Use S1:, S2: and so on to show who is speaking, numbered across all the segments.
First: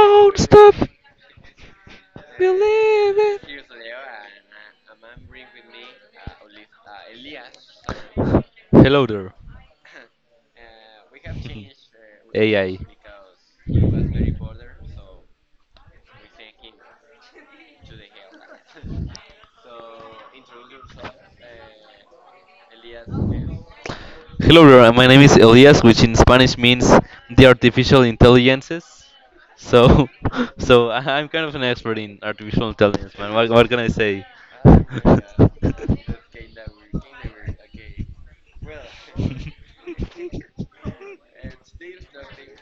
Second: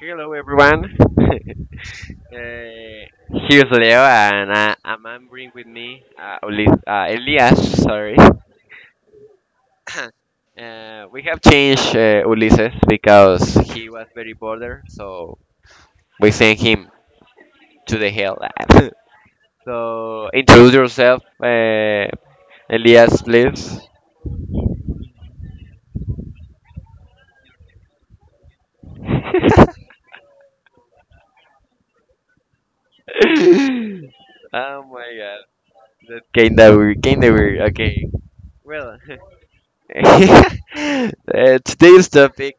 S1: Hello,
S2: stop
S1: everyone. uh,
S2: believing.
S1: here's Leo, and I'm bring with me Elias. Sorry.
S2: Hello there,
S1: We have changed Ulises
S2: AI.
S1: because he was very bored, so we sent him to the hell. So introduce yourself, Elias, please.
S2: Hello there, my name is Elias, which in Spanish means the artificial intelligences. So, I'm kind of an expert in artificial intelligence, man. What can I say?
S1: Oh my God, that kind of weird. Kind of weird. Okay. Well. Today's topic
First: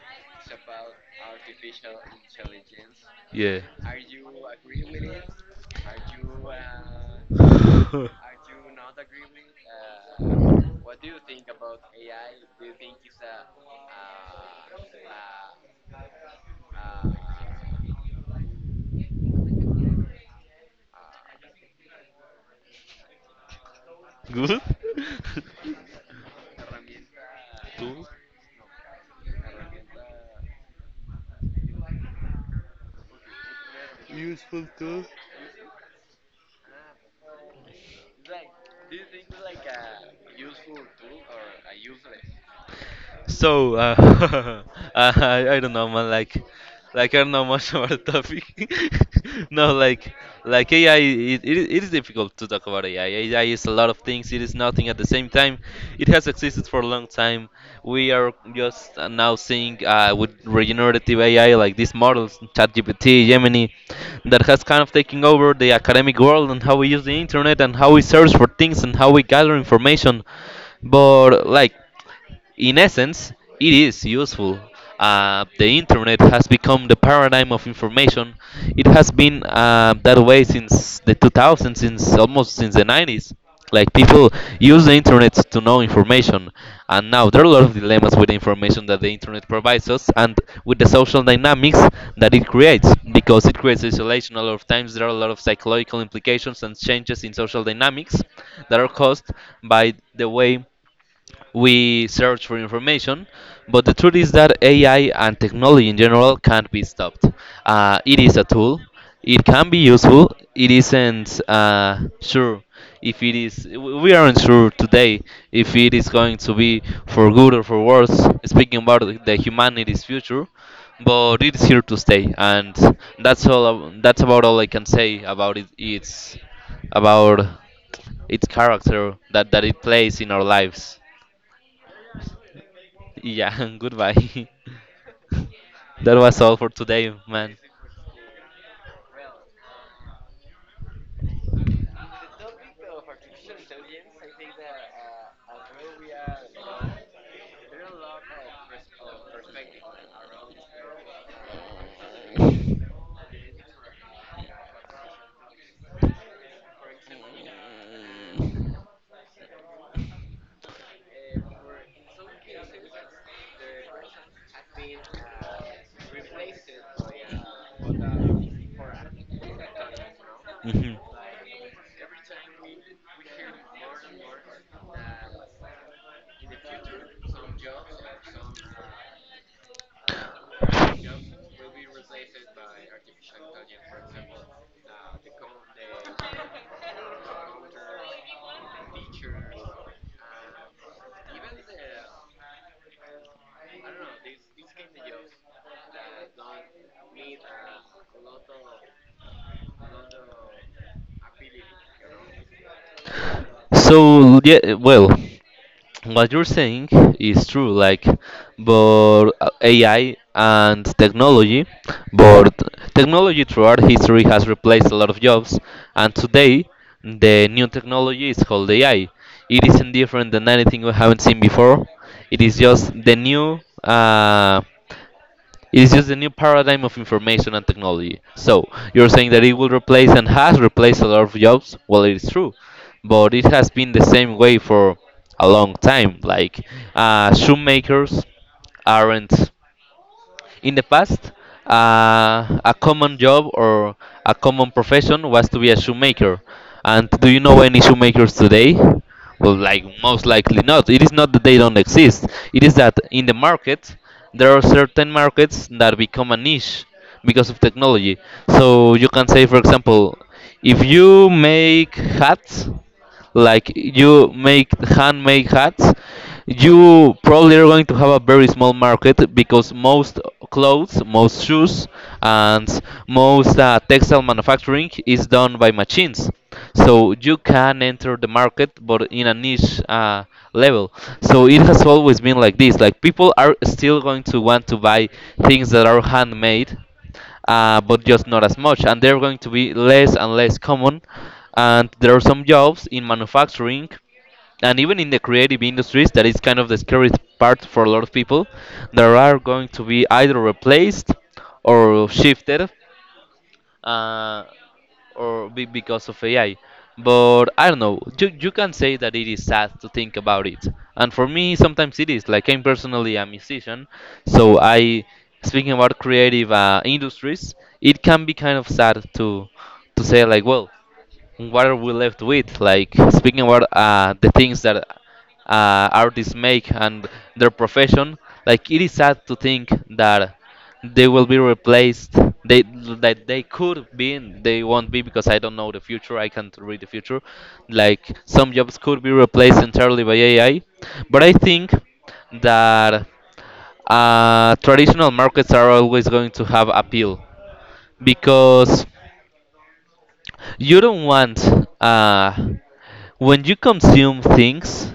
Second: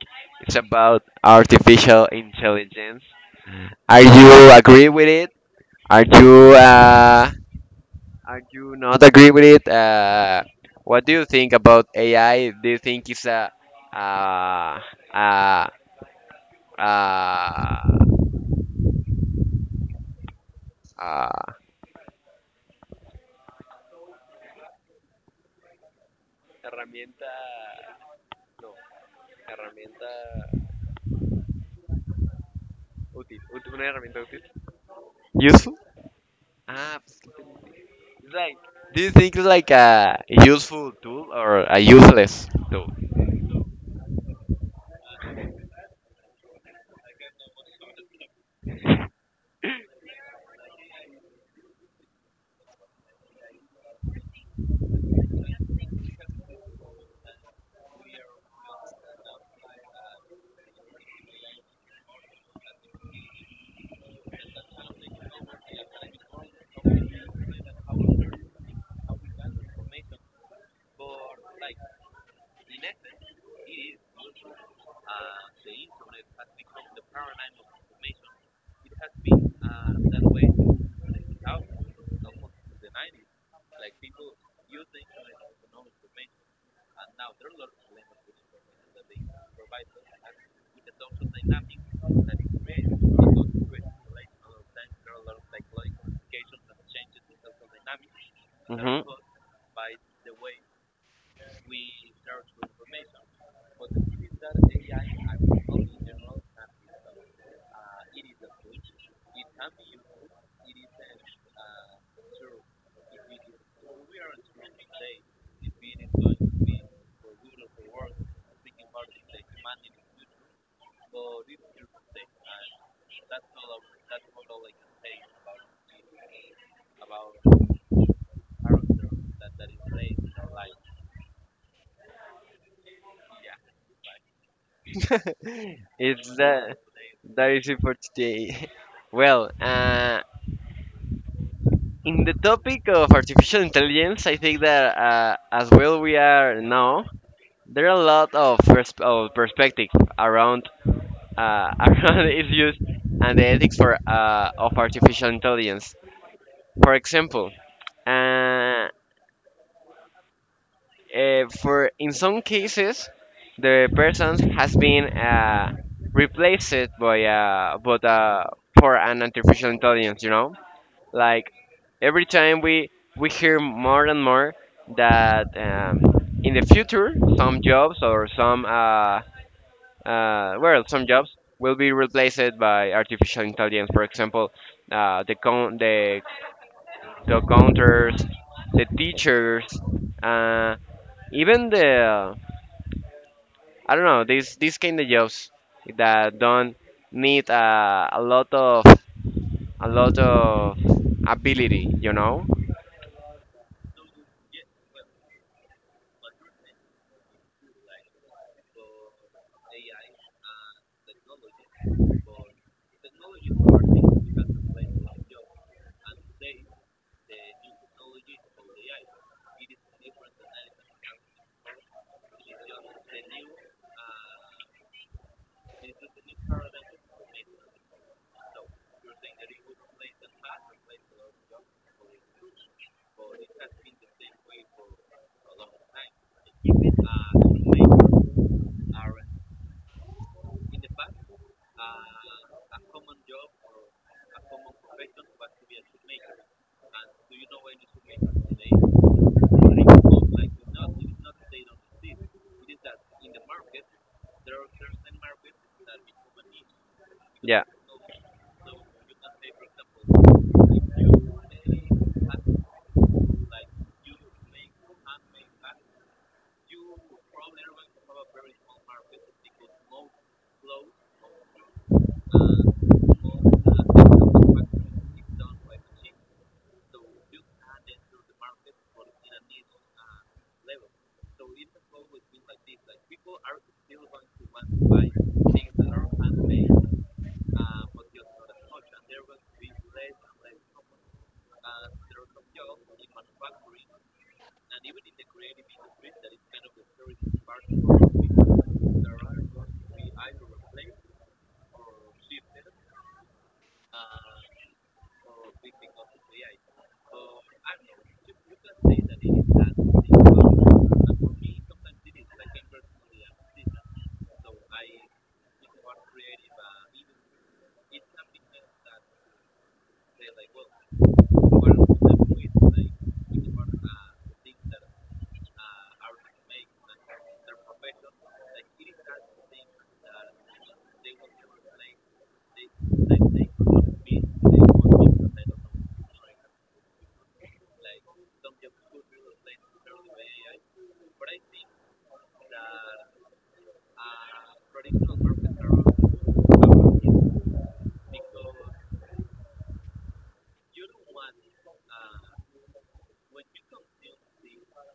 S1: is about artificial intelligence.
S2: Yeah.
S1: Are you agree with it? Are you uh, are you not agree with it? What do you think about AI? Do you think it's a uh, uh, uh, uh,
S2: Good?
S1: herramienta?
S2: Tool?
S1: No, herramienta útil. Una herramienta útil.
S2: Useful tool?
S1: Useful? Ah, pues, like, do you think it's like a useful tool or a useless tool?
S2: So, I don't know, man. Like I don't know much about the topic. No, like AI, it is difficult to talk about AI. AI is a lot of things. It is nothing at the same time. It has existed for a long time. We are just now seeing with regenerative AI, like these models, ChatGPT, Gemini, that has kind of taken over the academic world and how we use the internet and how we search for things and how we gather information. But, like, in essence, it is useful. The internet has become the paradigm of information. It has been that way since the 2000s, since almost since the 90s. Like, people use the internet to know information, and now there are a lot of dilemmas with the information that the internet provides us and with the social dynamics that it creates because it creates isolation. A lot of times there are a lot of psychological implications and changes in social dynamics that are
S1: Hmm.
S2: caused by the way we search for information, but the truth is that AI and technology in general can't be stopped. It is a tool, it can be useful, it isn't sure if it is, we aren't sure today if it is going to be for good or for worse, speaking about the humanity's future, but it's here to stay, and that's all. That's about all I can say about it. It's about its character that it plays in our lives. Yeah, goodbye. That
S1: It's
S2: was all for
S1: that
S2: today,
S1: that
S2: man.
S1: is it for today. Well, in the topic of artificial intelligence, I think that as well we are now there are a lot of, of perspective around around its use and the ethics for of artificial intelligence. For example, uh, for in some cases the person has been replaced by but for an artificial intelligence, you know,
S2: Mm. Mhm.
S1: like every time we hear more and more that in the future some jobs or some well, some jobs will be replaced by artificial intelligence. For example, the the counters, the teachers, uh, even the I don't know, these kind of jobs that don't need a lot of, a lot of ability, you know?
S2: So yeah, well, what you're saying is true. Like, but AI and technology, but technology throughout history has replaced a lot of jobs, and today the new technology is called AI. It isn't different than anything we haven't seen before. It is just the new. It's just a new paradigm of information and technology. So you're saying that it will replace and has replaced a lot of jobs. Well, it is true, but it has been the same way for a long time. Like, shoemakers aren't. In the past, a common job or a common profession was to be a shoemaker. And do you know any shoemakers today? Well, like, most likely not. It is not that they don't exist. It is that in the market, there are certain markets that become a niche because of
S1: Yeah,
S2: technology. So you can say, for example, if you make hats, like, you make handmade hats, you probably are going to have a very small market because most clothes, most shoes, and most textile manufacturing is done by machines. So you can enter the market, but in a niche level. So it has always been like this. Like, people are still going to want to buy things that are handmade, but just not as much, and they're going to be less and less common. And there are some jobs in manufacturing and even in the creative industries that is kind of the scary part for a lot of people. There are going to be either replaced or shifted uh, or be because of AI. But I don't know, you can say that it is sad to think about it, and for me sometimes it is like I'm personally a musician, so I, speaking about creative industries, it can be kind of sad to say, like, well, and what are we left with? Like, speaking about the things that artists make and their profession, like, it is sad to think that they will be replaced. They That they could be, and they won't be because I don't know the future. I can't read the future. Like, some jobs could be replaced entirely by AI, but I think that traditional markets are always going to have appeal, because you don't want, uh, when you consume things.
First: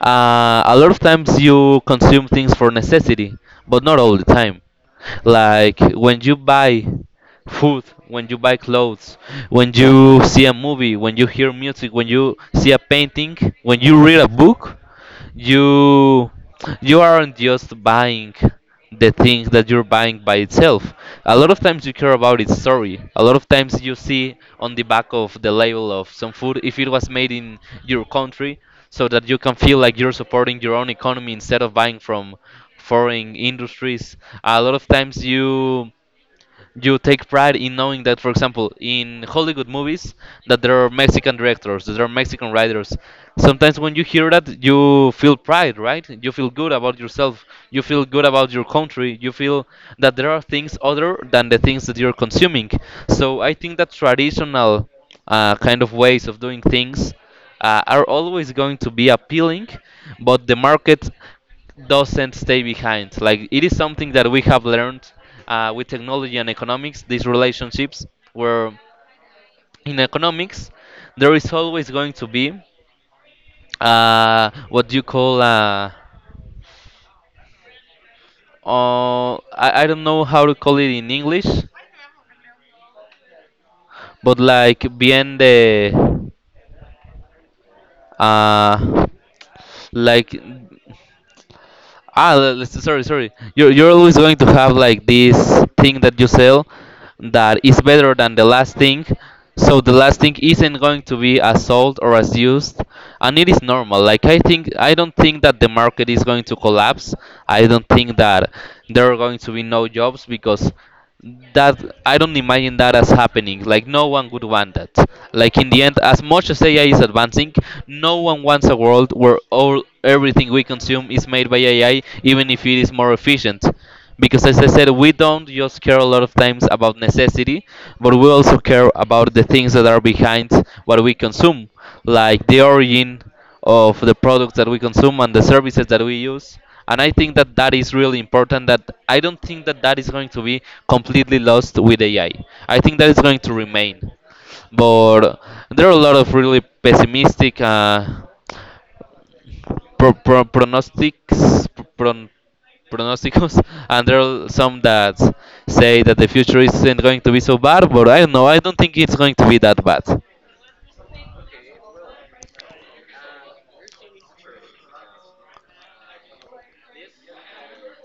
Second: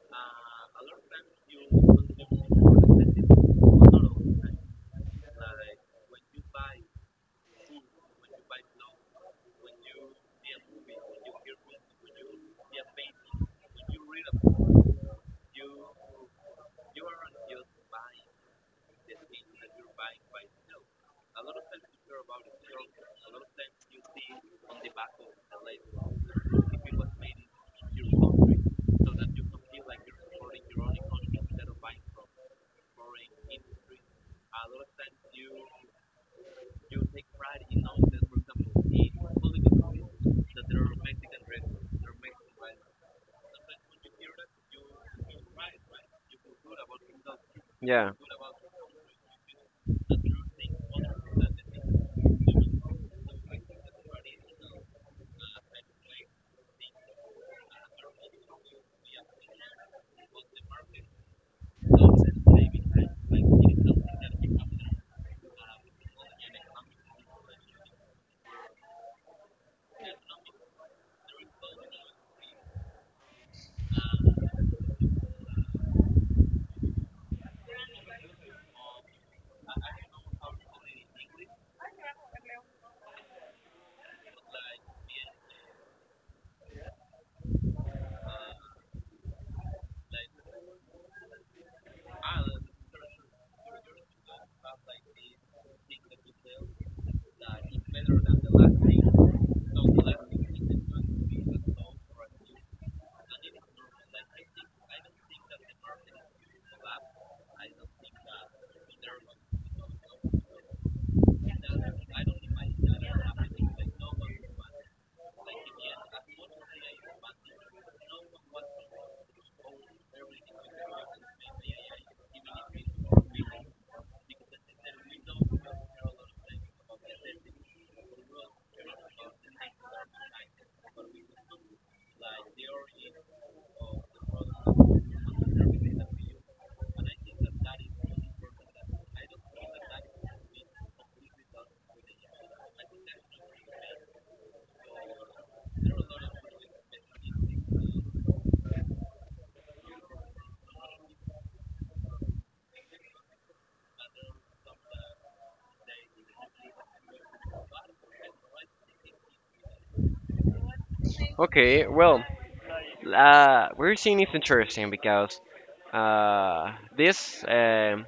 S2: A lot of times you consume things for necessity, but not all the time. Like, when you buy food, when you buy clothes, when you see a movie, when you hear music, when you see a painting, when you read a book. You you aren't just buying the thing that you're buying by itself. A lot of times you care about its story. A lot of times you see on the back of the label of some food if it was made in your country, so that you can feel like you're supporting your own economy instead of buying from foreign industries. A lot of times you take pride in knowing that, for example, in Hollywood movies, that there are Mexican directors, that there are Mexican writers. Sometimes when you hear that, you feel pride, right? You feel good about yourself. You feel
S1: yeah.
S2: good about your country. You feel that there are things other than the things that you're consuming. So I think that traditional kind of ways of doing things are always going to be appealing, but the market doesn't stay behind. Like, it is something that we have learned with technology and economics. These relationships, where in economics there is always going to be what you call I don't know how to call it in English, but like bien de uh, like, ah, sorry, sorry. You're always going to have like this thing that you sell that is better than the last thing. So the last thing isn't going to be as sold or as used, and it is normal. Like, I think, I don't think that the market is going to collapse. I don't think that there are going to be no jobs, because that I don't imagine that as happening. Like, no one would want that. Like, in the end, as much as AI is advancing, no one wants a world where all everything we consume is made by AI, even if it is more efficient. Because as I said, we don't just care a lot of times about necessity, but we also care about the things that are behind what we consume, like the origin of the products that we consume and the services that we use. And I think that that is really important. That, I don't think that that is going to be completely lost with AI. I think that is going to remain. But there are a lot of really pessimistic pronostics, pron- pronosticos, and there are some that say that the future isn't going to be so bad. But I don't know. I don't think it's going to be that bad.
S1: Okay, well, we're seeing it's interesting because uh, this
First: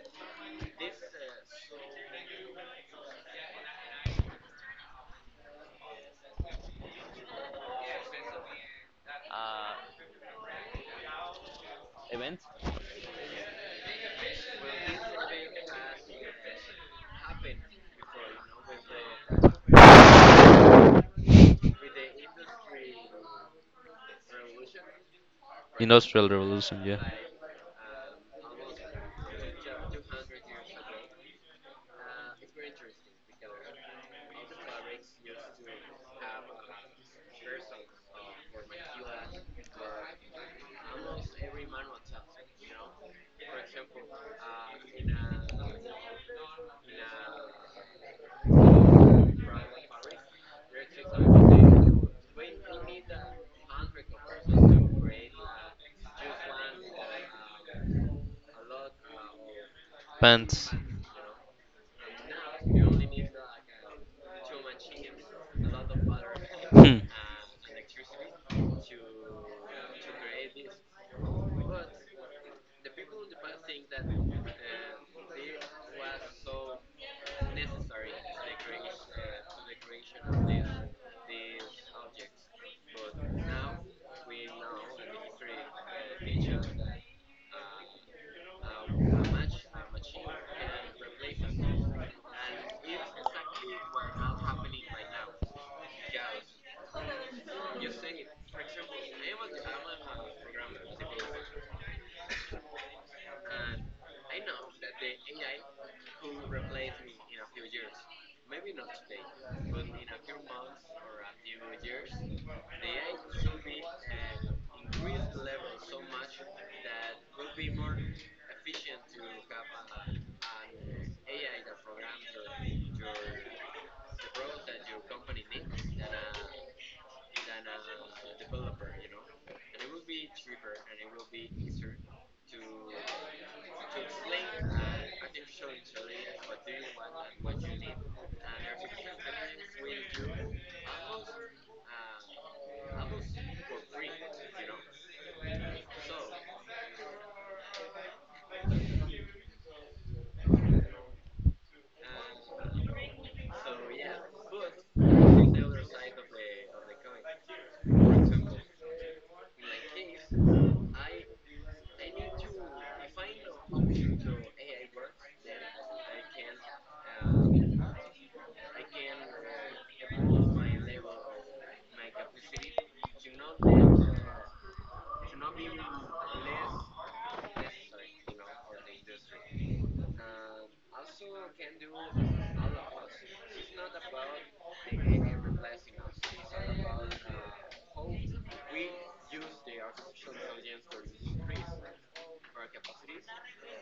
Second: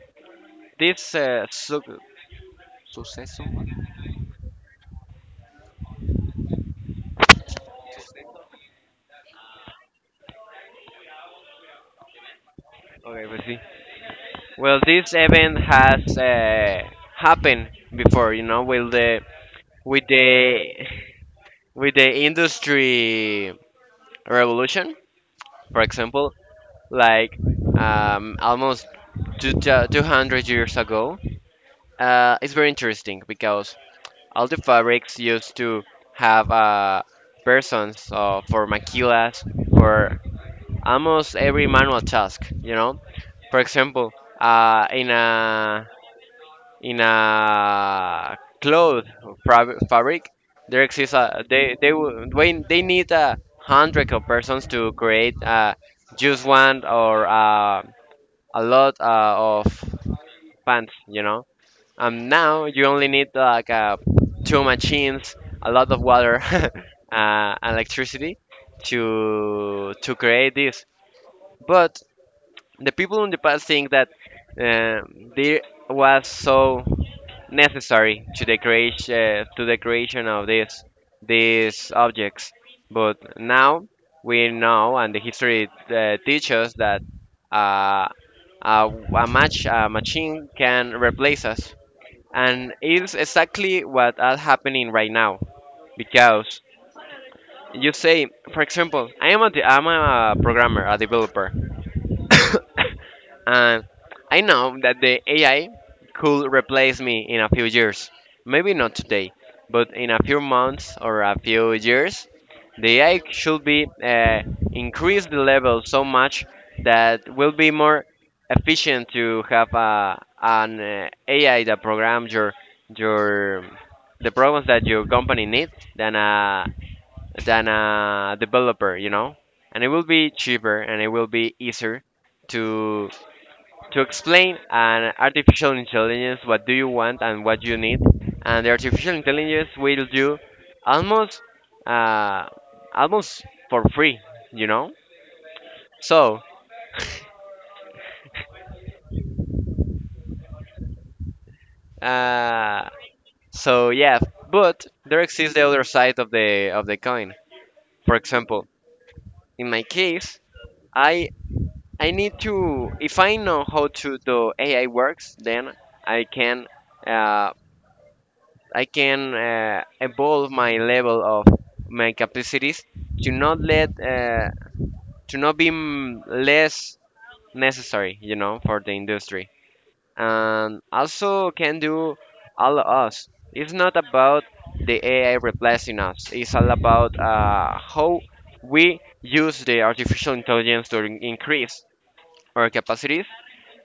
S1: this uh, so-
S2: Events.
S1: okay, let's see. Well, this event has happened before, you know, with the with the industry revolution, for
S2: Industrial
S1: example.
S2: Revolution, yeah.
S1: Like almost two, 200 years ago. It's very interesting because all the fabrics used to have persons for maquilas for almost every manual task, you know. For example, uh, in a in a cloth fabric, there exists a when they need a hundred of persons to create just one or a lot of
S2: Pants.
S1: pants, you know. And now you only need like two machines, a lot of water,
S2: Hmm.
S1: and electricity to create this. But the people in the past think that uh, there was so necessary to decorate to the creation of these objects. But now we know, and the history teaches that uh, a, a machine can replace us, and it's exactly what is happening right now. Because you say, for example, I'm a programmer, a developer. And I know that the AI could replace me in a few years. Maybe not today, but in a few months or a few years, the AI should be increase the level so much that will be more efficient to have a, an AI that programs your the programs that your company needs than a developer, you know. And it will be cheaper and it will be easier to to explain an artificial intelligence what do you want and what you need, and the artificial intelligence will do almost uh, almost for free, you know. So uh, so yeah, but there exists the other side of the coin. For example, in my case, I I need to if I know how to the AI works, then I can uh, evolve my level of my capacities to not let to not be less necessary, you know, for the industry. And also can do all of us. It's not about the AI replacing us. It's all about how we use the artificial intelligence to increase our capacities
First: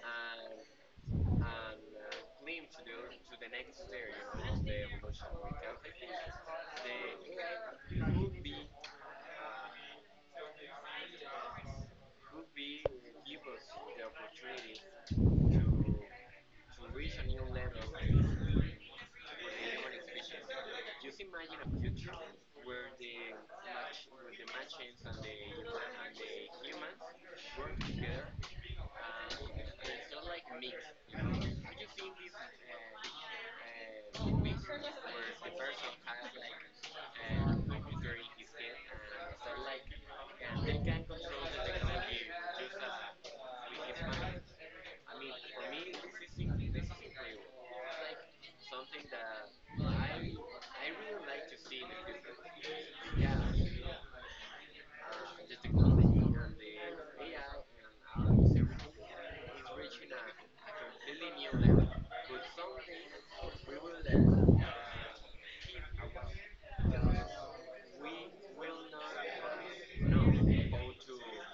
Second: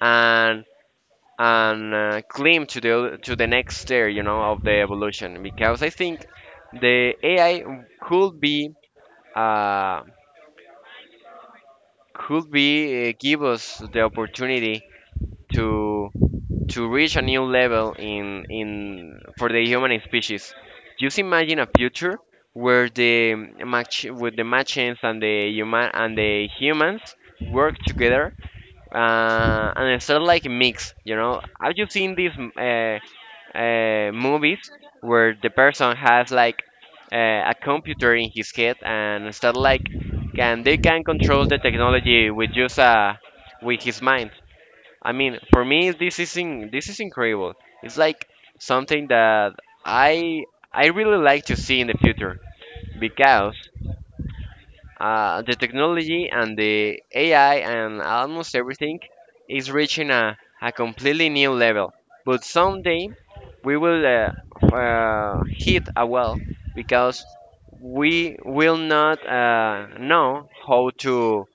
S1: and climb to the next stair, you know, of the evolution. Because I think the AI could be uh, give us the opportunity to to reach a new level in for the human species. Just imagine a future where the match with the machines and the human and the humans work together, and it's sort of like mix, you know. Have you seen this movies where the person has like uh, a computer in his head and start like can they can control the technology with just with his mind. I mean, for me, this is this is incredible. It's like something that I I really like to see in the future because the technology and the AI and almost everything is reaching a completely new level. But someday we will hit a wall because we will not know how to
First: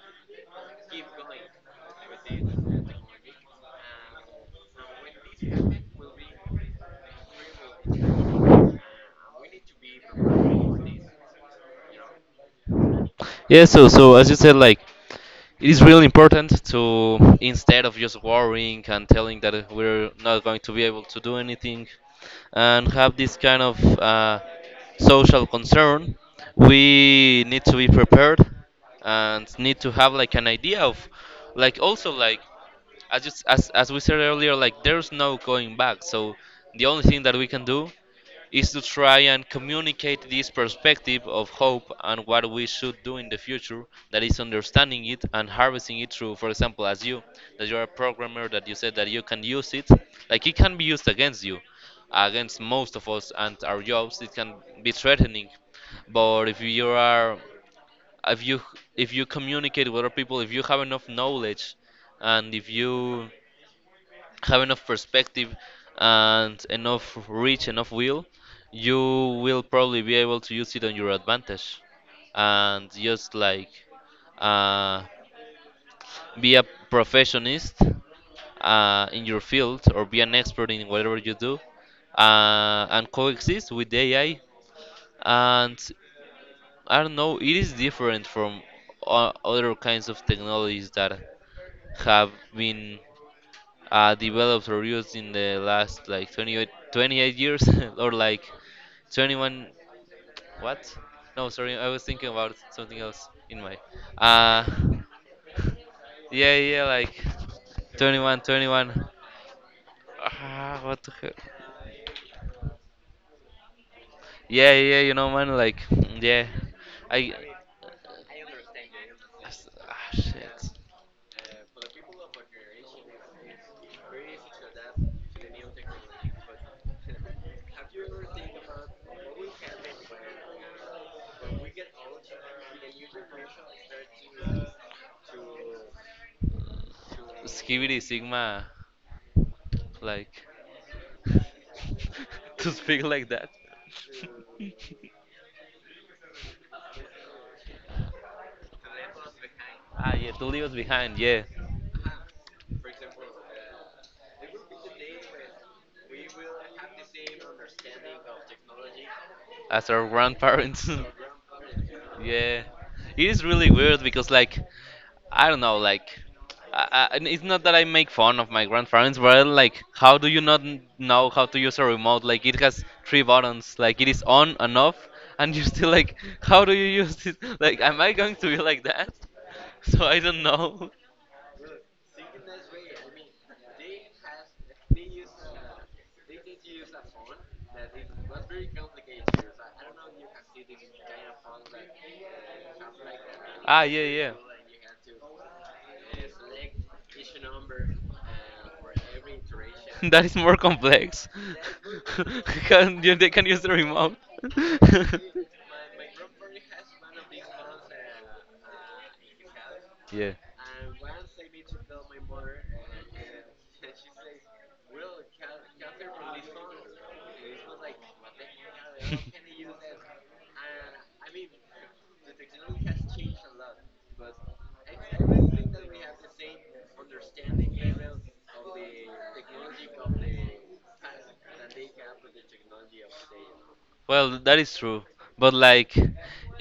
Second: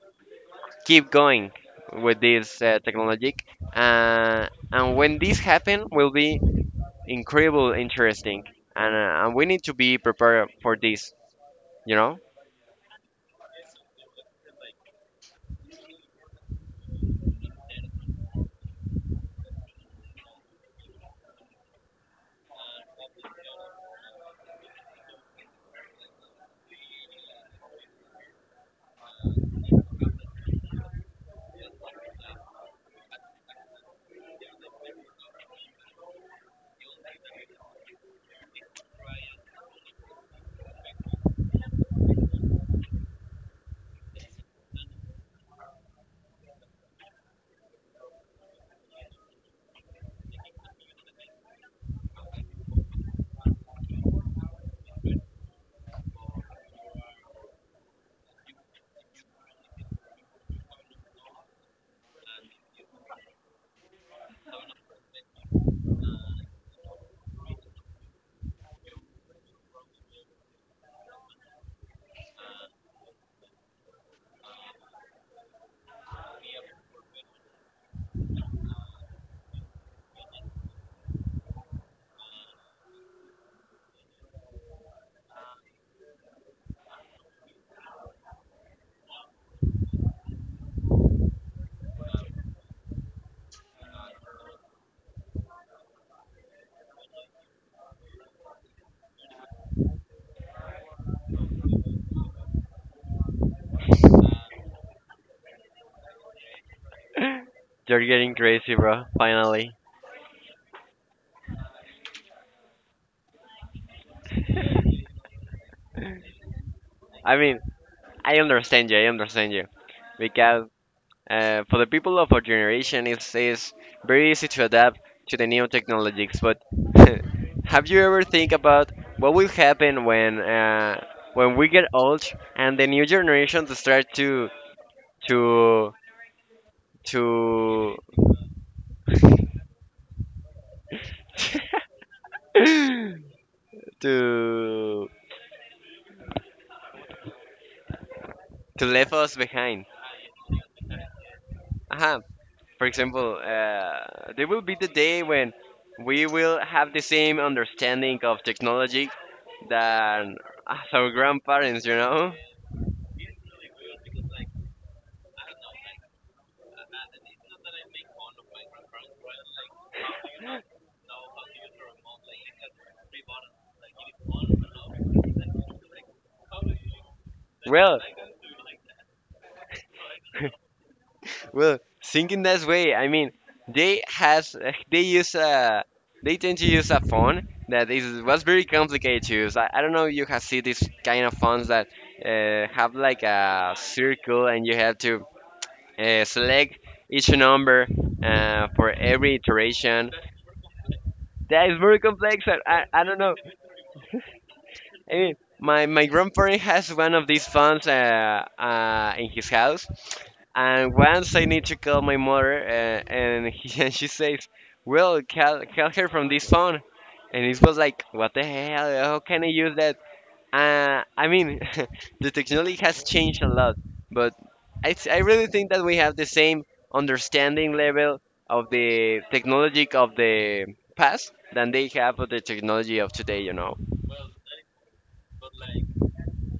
S1: keep going with this technology. Uh, and when this happen, will be incredible, interesting, and we need to be prepared for this. You know,
S2: Yeah, so as you said, like, it is really important, to instead of just worrying and telling that we're not going to be able to do anything and have this kind of social concern, we need to be prepared and need to have like an idea of, like, also, like, as just as we said earlier, like, there's no going back. So the only thing that we can do is to try and communicate this perspective of hope and what we should do in the future, that is understanding it and harvesting it through, for example, as you, that you're a programmer, that you said that you can use it. Like, it can be used against you, against most of us and our jobs, it can be threatening. But if you if you communicate with other people, if you have enough knowledge and if you have enough perspective and enough reach, enough will, you will probably be able to use it on your advantage and just like, uh, be a professionist in your field or be an expert in whatever you do, and coexist with the AI. And I don't know, it is different from other kinds of technologies that have been developed or used in the last, like, 28, 28 years or like 21, what? No, sorry, I was thinking about something else in my uh yeah, yeah, like,
S1: you're getting
S2: 21,
S1: crazy,
S2: 21,
S1: bro. Finally.
S2: ah, what the hell? Yeah, yeah, man, like, yeah, I,
S1: I mean, I understand you. I understand you
S2: ah,
S1: because
S2: shit.
S1: for the people of our generation, it's very easy to adapt to the new technologies. But have you ever think about what will happen when we get old and the new generations start to
S2: Skibidi
S1: to
S2: sigma, like, to speak like that.
S1: to to leave us behind?
S2: Ah, yeah, to leave us behind, yeah,
S1: Aha. For example, there will be the day when we will have the same understanding of technology
S2: as our
S1: than
S2: grandparents.
S1: as our grandparents, you know?
S2: Yeah, it is really weird because, like, I don't know, like, and it's not that I make fun of my grandparents, but, like, how do you not know how to use a remote? Like, it has three buttons, like, it is on and off, and you're still like, how do you use this? Like, am
S1: Well,
S2: I going to be like that? So I don't know.
S1: well, thinking that way, I mean, they has they use a they tend to use a phone that is was very complicated to use. I don't know if you have seen these kind of phones that have like a
S2: Ah, yeah, yeah.
S1: circle and you have to select each number for every iteration.
S2: That is more complex.
S1: That is very complex.
S2: Can
S1: I
S2: you,
S1: don't
S2: they
S1: know.
S2: can use the remote.
S1: I mean, my grandparent has one of these phones in his house. And once I need to call my mother, and she says, "Well, call, call her from this phone." And it was like, "What the hell? How can I use that?" I mean, the technology has changed a lot, but I really think that we have the same understanding level of the technology of the past than they have of the technology of today, you know.
S2: Well, that is true, but like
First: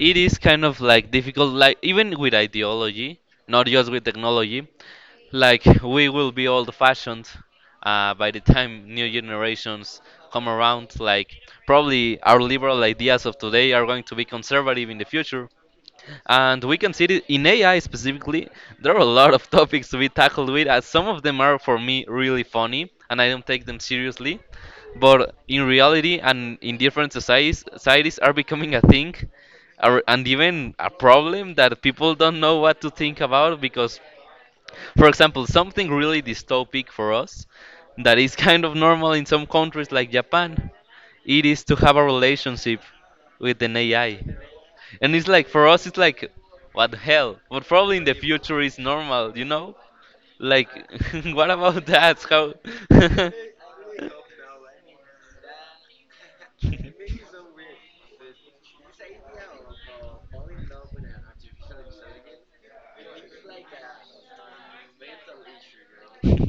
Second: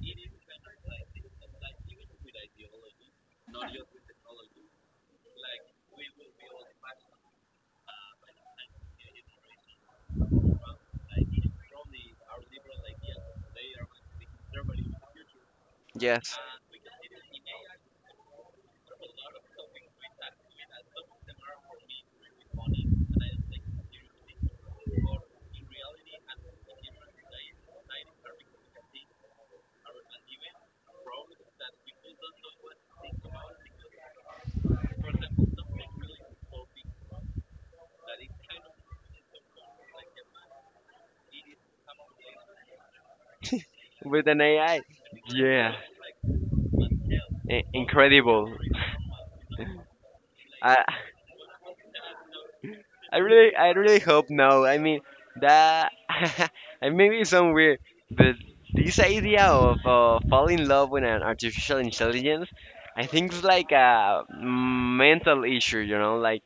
S2: it is kind of like difficult like even with ideology, not just with technology. Like we will be old fashioned by the time new generations come around. Like probably our liberal ideas of today are going to be conservative in the future.
S1: Yes,
S2: And we can see it in AI specifically. There are a lot of topics to be tackled with, as some of them are for me really funny, and I don't take them seriously. But in reality, and in different societies, societies are becoming a thing, or- and even a problem that people don't know what to think about. Because, for example, something really dystopic for us, that is kind of normal in some countries like Japan, it is to have a relationship with an AI.
S1: with an AI.
S2: And it's like for
S1: Yeah,
S2: us, it's like, what the hell?
S1: I-
S2: But probably in the
S1: incredible.
S2: future it's normal, Like,
S1: I,
S2: what about that?
S1: I really hope no. I mean, that I maybe it's some weird, but this idea of falling in love with an artificial intelligence, I think it's like a mental issue, you know, like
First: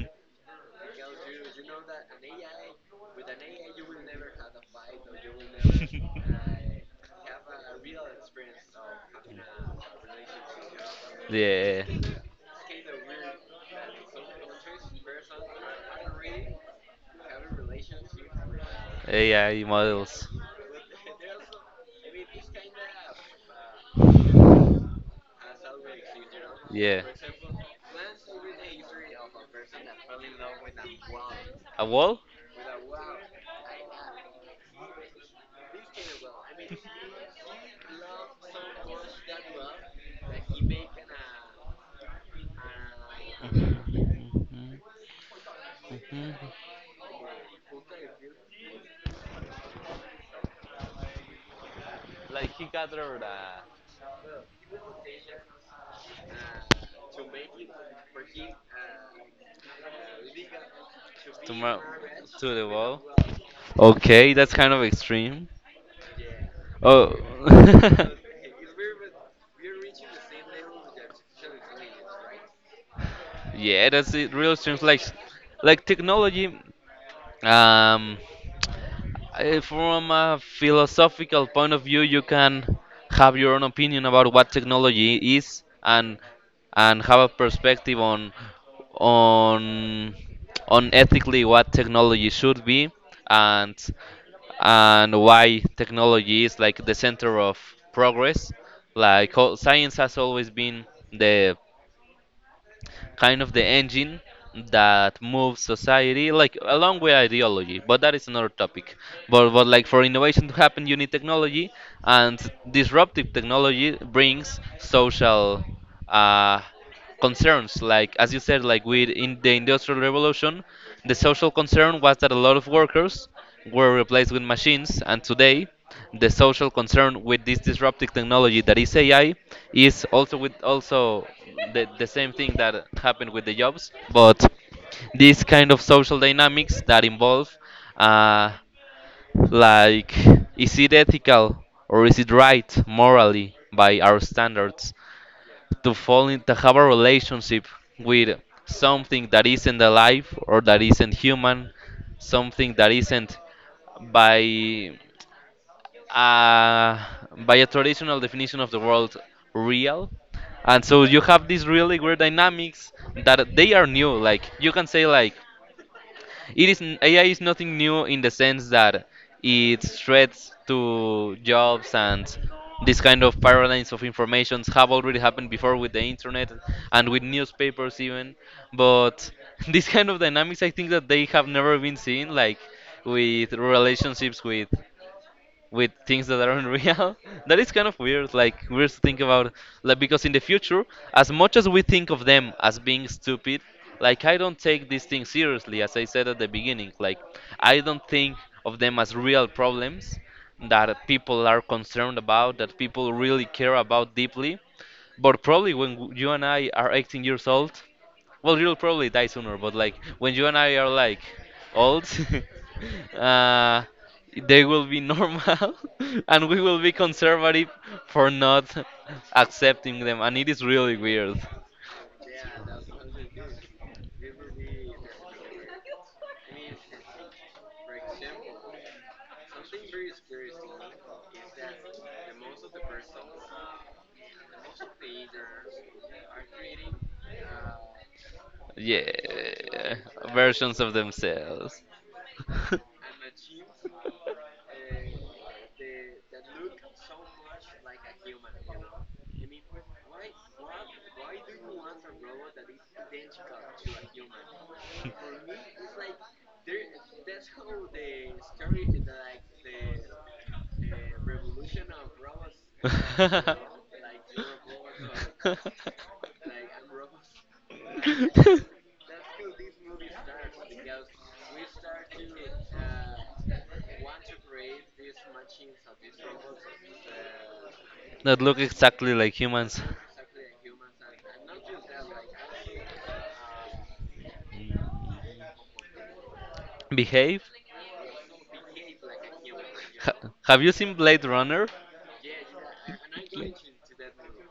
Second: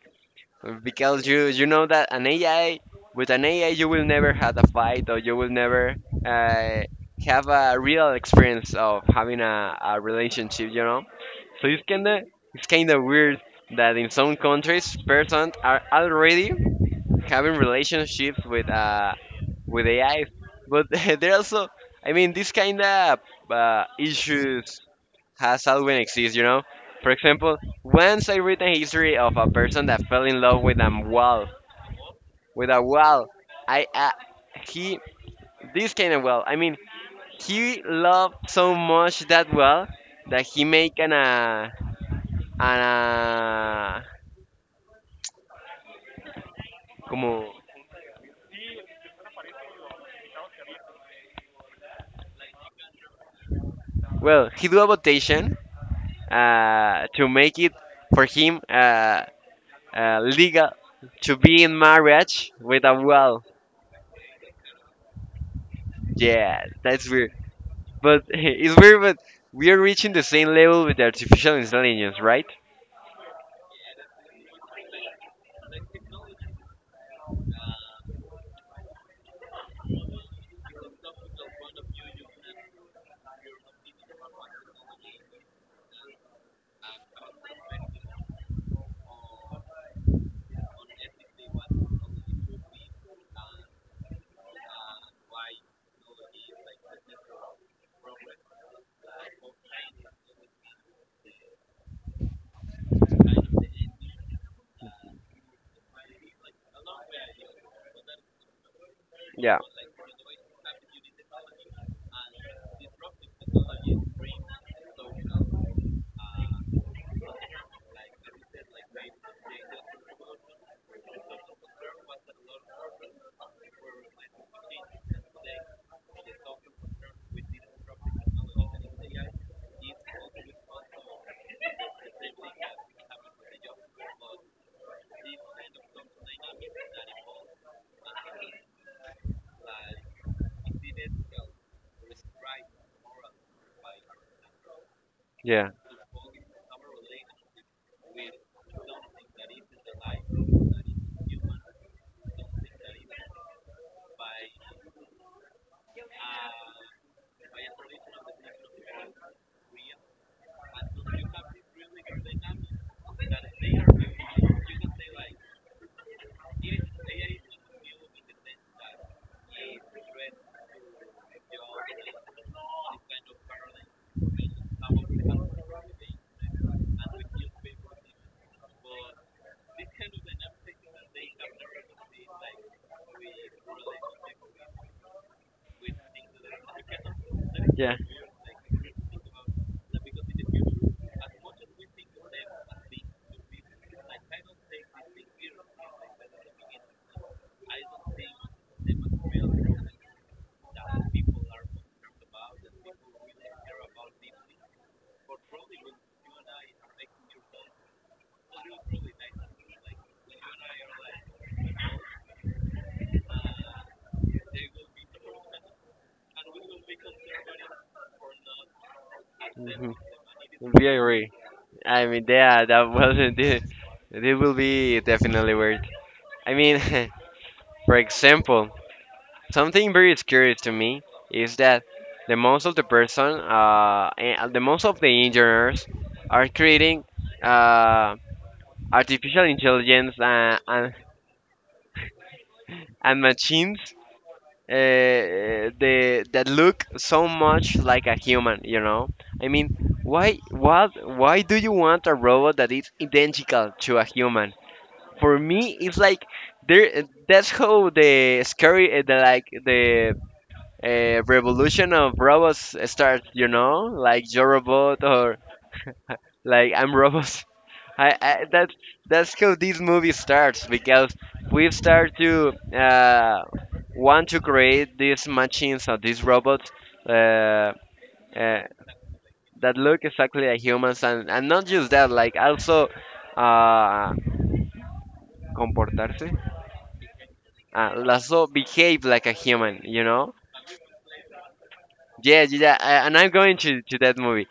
S1: because you know that an AI with an AI you will never have a fight or you will never uh, have
S2: How?
S1: a real experience of having a relationship, you know. So
S2: Yeah.
S1: it's kinda weird that in some countries persons are already having relationships with
S2: AI
S1: AI,
S2: models.
S1: but they're also I mean this kind of issues has always exist, you know.
S2: Yeah.
S1: For example, once I read a history of a person that fell in love with a wall,
S2: A wall?
S1: with a wall. I he this kind of wall. I mean, he loved so much that wall that he make an
S2: Mhm, mhm,
S1: como, well, he do a votation to make it for
S2: mhm.
S1: him legal to
S2: To
S1: be in
S2: my,
S1: marriage
S2: to the
S1: with a
S2: wall.
S1: wall.
S2: Okay, that's kind of extreme.
S1: Yeah, that's
S2: Oh.
S1: weird. But it's weird, but we are reaching the same level with artificial intelligence, right?
S2: Yeah, that's it. Real streams like technology. Um, from a philosophical point of view, you can have your own opinion about what technology is and have a perspective on on ethically what technology should be and and why technology is like the center of progress. Like ho- science has always been the kind of the engine that moves society, like along with ideology. But that is another topic.
S1: Yeah,
S2: But like for innovation to happen, you need technology, and disruptive technology brings social uh, concerns. Like as you said, like with in the industrial revolution, the social concern was that a lot of workers were replaced with machines, and today the social concern with this disruptive technology that is AI is also with also the same thing that happened with the jobs, but these kind of social dynamics that involve uh, like is it ethical or is it right morally by our standards
S1: yeah,
S2: to fall in to have a relationship with something that isn't alive or that isn't human, something that isn't by uh, by a traditional definition of the world real, and so you have these really weird dynamics that they are new like you can say like it is n- AI is nothing new in the sense that it threats to jobs and these kind of paradigms of informations have already happened before with the internet and with newspapers even. But this kind of dynamics, I think that they have never been seen, like with relationships with things that aren't real. That is kind
S1: yeah.
S2: of weird. Like we're thinking about, like because in the future, as much as we think of them as being stupid, like I don't take these things seriously. As I said at the beginning, like I don't think of them as real problems that people are concerned about, that people really care about deeply. But probably when w- you and I are 18 years old, well, you'll probably die sooner, but like when you and I are like old, uh, they will be normal, and we will be conservative for not
S1: Hmm.
S2: accepting them, and it is
S1: We
S2: really
S1: agree.
S2: weird.
S1: I mean, yeah, that wasn't it. It will be definitely weird. I mean, for example, something very scary to me is that the most of the engineers are creating, uh,
S2: Yeah,
S1: artificial intelligence
S2: versions of themselves.
S1: and machines that look so much like a human, you know. I mean, why what why do you want a robot that is identical to a human? For me, it's like there that's how the scary the like the revolution of robots starts, you know, like "Your Robot" or like "I'm Robot." I that's how this movie starts, because we start to want to create these machines or these robots uh,
S2: That look
S1: uh,
S2: exactly like
S1: that
S2: humans.
S1: look exactly like humans and not just that, like also uh,
S2: Mm.
S1: comportarse,
S2: Behave?
S1: also behave like a human, you
S2: Ha-
S1: know.
S2: have you seen Blade Runner?
S1: Yeah, and I'm
S2: Blade-
S1: going to that movie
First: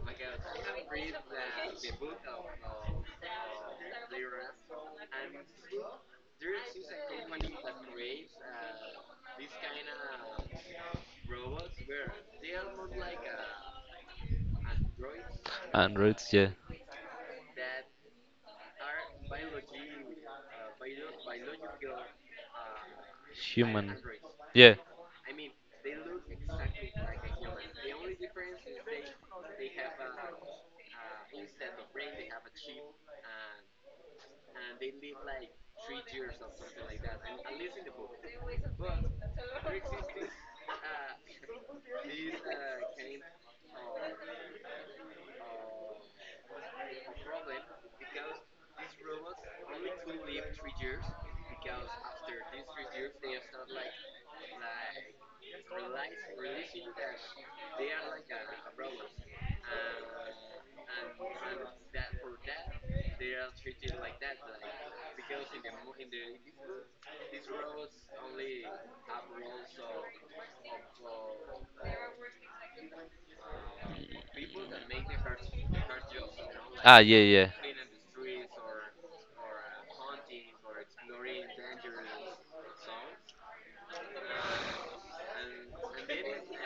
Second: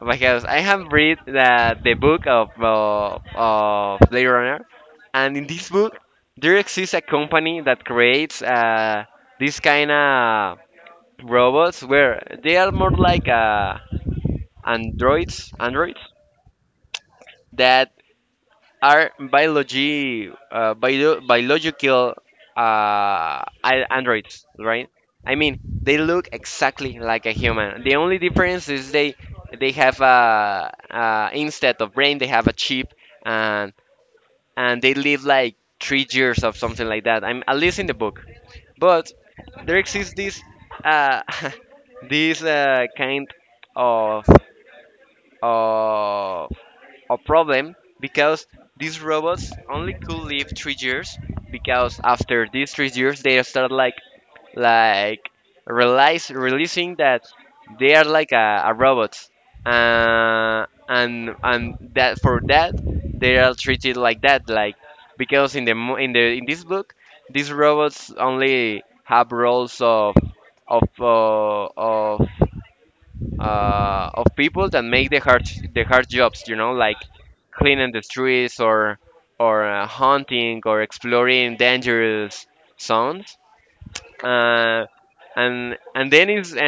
S1: because I have read that the book of of Blade Runner, and in this book there exists a company that creates this kind of robots where they are more like androids
S2: Androids, yeah.
S1: that are biological
S2: Human.
S1: androids,
S2: Yeah.
S1: right? I mean, they look exactly like a human. The only difference is they have a, uh, instead of brain they have a chip, and and they live like 3 years or something like that. I'm at least in the book, but there exists this uh, this kind of of a problem because these robots only could live 3 years, because after these 3 years they start like realize releasing that they are like a robot, and that for that they are treated like that, like because in the in this book these robots only have roles of of uh, of of people that make the hard, the hard jobs. You know, like
S2: Ah, yeah, yeah.
S1: cleaning the streets or hunting or exploring dangerous zones. Uh, and then is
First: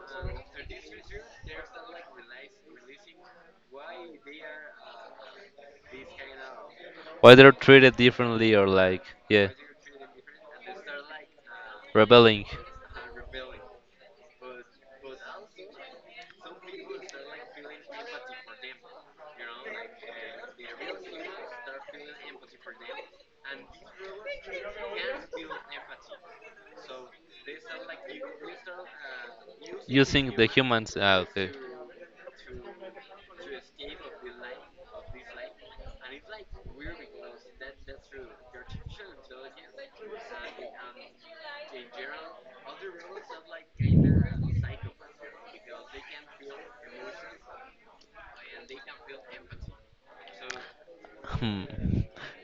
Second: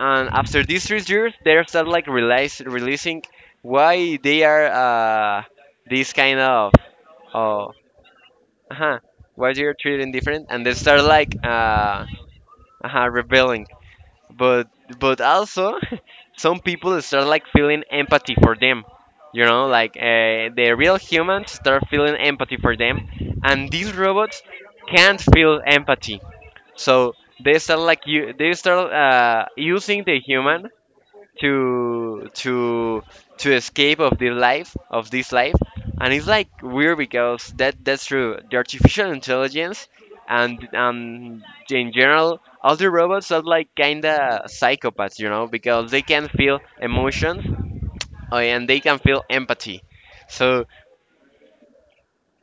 S1: and after these 3 years, they start like realize releasing why they are this kind of
S2: Why they're
S1: oh,
S2: treated differently or
S1: uh-huh,
S2: like, yeah,
S1: why they're treated different, and they start like
S2: rebelling.
S1: rebelling, but but also some people start like feeling empathy for them, you know, like the real humans start feeling empathy for them, and these robots can't feel empathy, so they start like you they start using the
S2: Using the
S1: human
S2: humans. Ah, okay.
S1: to to escape of the life of this life. And it's like weird because that that's true the artificial intelligence and in general all the robots are like kinda psychopaths, you know, because they can feel emotions, and they can feel empathy. So
S2: Hmm.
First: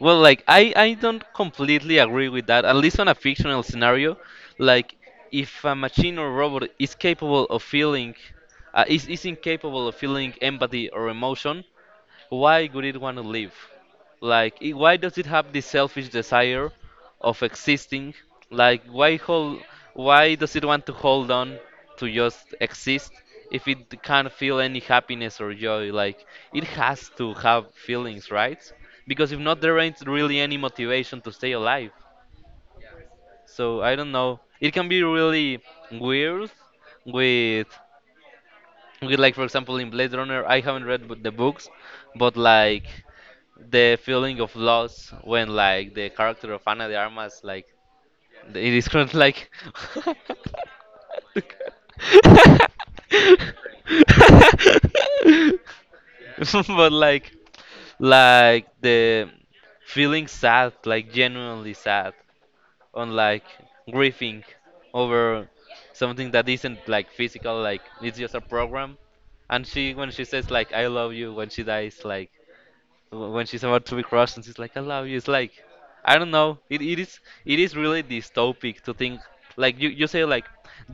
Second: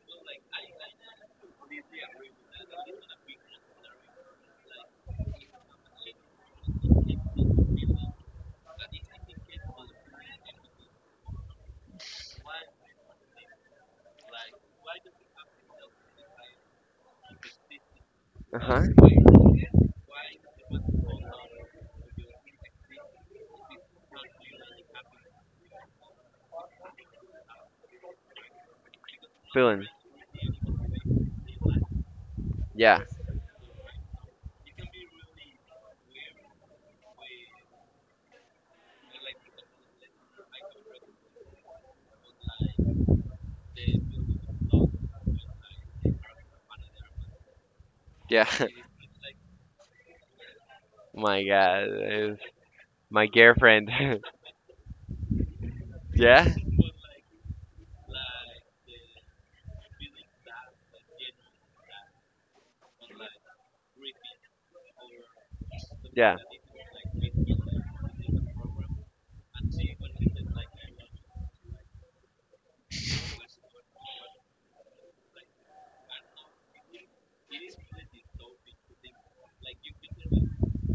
S2: Well, like I don't completely agree with that. At least on a fictional scenario, like if a machine or robot is capable of feeling, is incapable of feeling empathy or emotion, why would it want to live? Like, I- why does it have this selfish desire of existing? Like,
S1: uh-huh
S2: why hold? Why does it want to hold on to just exist if it can't feel any happiness or joy? Like, it has to have feelings, right? Because if not, there
S1: feeling
S2: ain't really any motivation to stay alive.
S1: yeah
S2: So I don't know. It can be really weird with, with like for example in Blade Runner. I haven't read bu- the books, but like the feeling of loss when like the character of Ana de Armas like
S1: yeah
S2: it is kind of like
S1: my god, it's my girlfriend. Yeah,
S2: but like the feeling sad like genuinely sad on like grieving over something
S1: yeah,
S2: that isn't like physical like it's just a program, and she when she says like I love you when she dies like wh- when she's about to be crushed and she's like, "I love you." It's like, I don't know. It is it is really dystopic to think like you say like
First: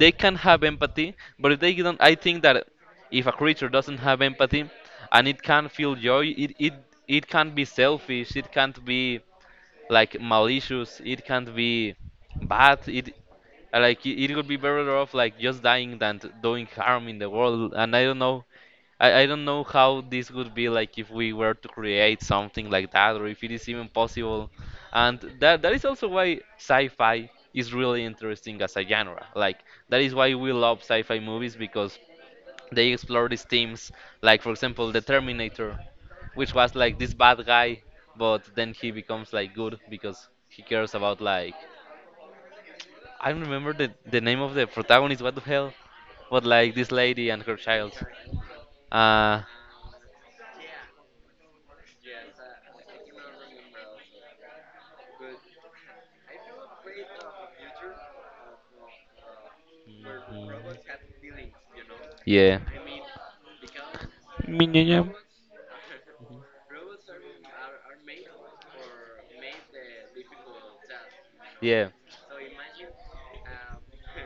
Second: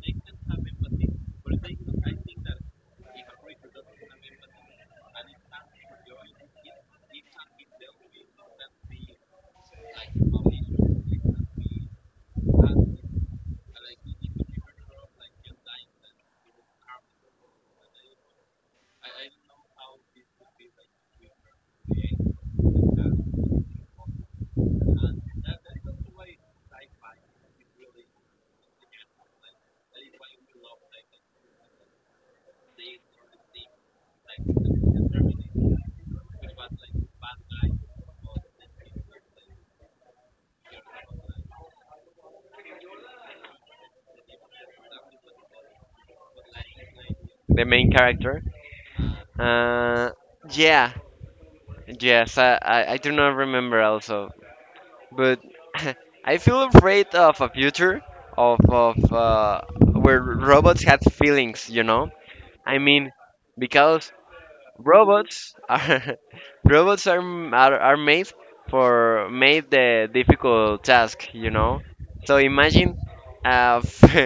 S2: they can have empathy, but if they don't, I think that if a creature doesn't have empathy and it can feel joy, it can't be selfish. It can't be like malicious. It can't be bad. It like it would be better off like just dying than t- doing harm in the world. And I don't know. I don't know how this would be like if we were to create something like that or if it is even possible. And that that is also why sci-fi is really interesting as a genre. Like that is why we love sci-fi movies because they explore these themes, like for example the Terminator, which was like this bad guy, but then he becomes like good because he cares about like I don't remember the name of the protagonist, what the hell? But like this lady and her
S1: the main
S2: child.
S1: character,
S2: Uh.
S1: uh yeah yes, I do not remember also, but I feel afraid of a future of where
S2: Mhm.
S1: robots have feelings. You know,
S2: Yeah.
S1: I mean, because
S2: Miñeña. Mhm.
S1: robots are robots are m- are made for made the difficult task. You know,
S2: Yeah.
S1: so imagine uh,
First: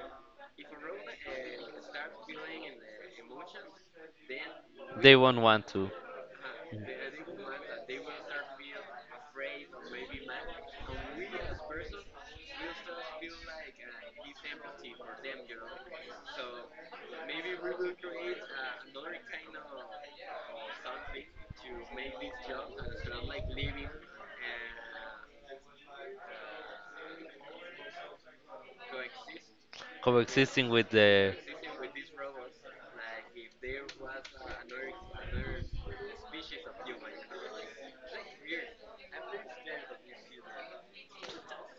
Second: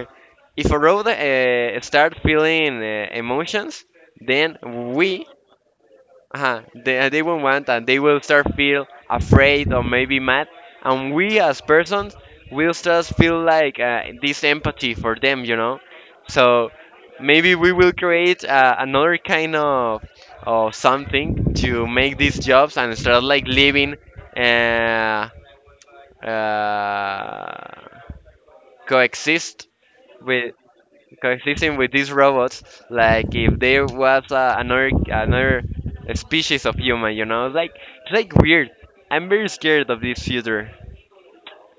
S1: if a robot starts feeling emotions, then
S2: They
S1: we
S2: won't want to.
S1: uh-huh. They will want, and they will start feel afraid or maybe mad. And we as persons will start feel like this empathy for them, you know. So maybe we will create another kind of something to make these jobs, and start like living uh, uh, coexist
S2: Coexisting with the.
S1: coexisting with these robots, like if there was another species of human, you know? Like, it's like weird. I'm very scared of this future.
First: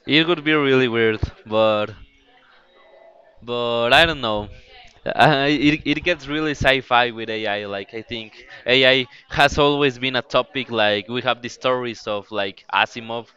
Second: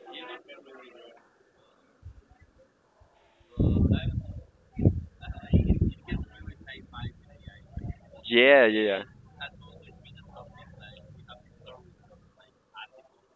S2: It would be really weird, but but I don't know. It, it gets really sci-fi with AI. Like I think
S1: Yeah, yeah,
S2: AI has always been a topic. Like we have the stories of like Asimov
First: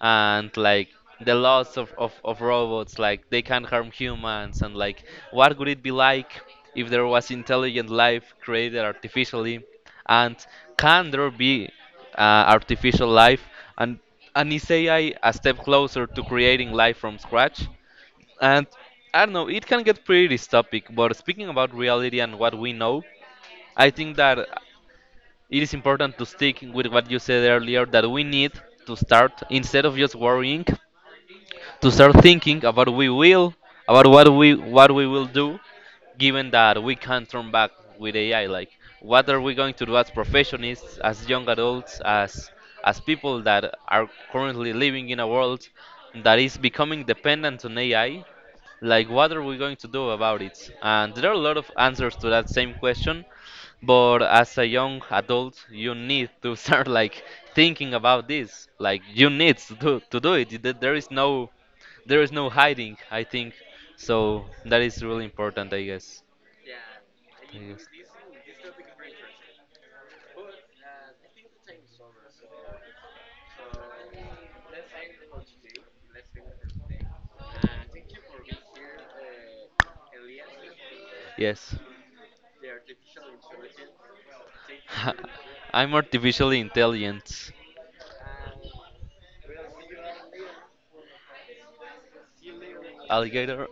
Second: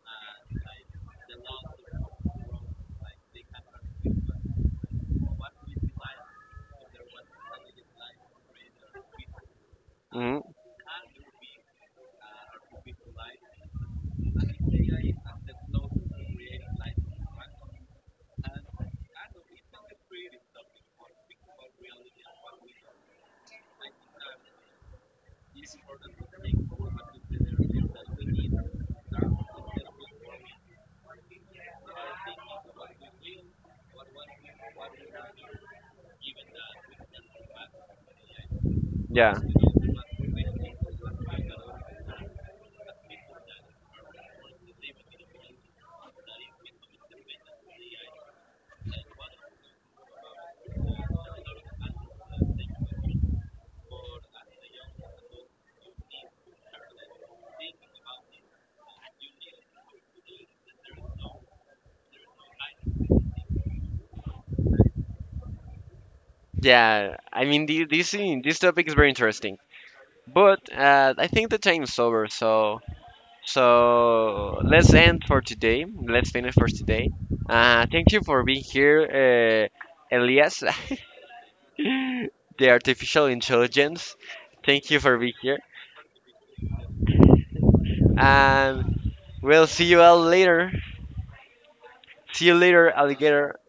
S2: and like the laws of robots. Like they can harm humans and like what would it be like if there was intelligent life created artificially? And
S1: hmm,
S2: can there be uh, artificial life? And and is AI a step closer to creating life from scratch? And I don't know, it can get pretty dystopic, but speaking about reality and what we know, I think that it is important to stick with what you said earlier that we need to start instead of just worrying to start thinking about we will about what we will do given that we can't turn back with AI. Like, what
S1: yeah,
S2: are we going to do as professionists, as young adults, as people that are currently living in a world that is becoming dependent on AI? Like, what are we going to do about it? And there are a lot of answers to that same question, but as a young adult, you need to start like thinking about this. Like, you need to do it. There there is no hiding, I think. So that is really important, I guess.
S1: yeah.
S2: I
S1: I mean,
S2: guess.
S1: the, this thing- this topic is very interesting, but I think the time is over. So so let's end for today. Let's finish for today. Thank you for being here, Elias,
S2: Yes.
S1: the artificial intelligence. Thank you for being here.
S2: I'm artificially intelligent.
S1: And we'll see you all later. See you later, alligator.
S2: Alligator.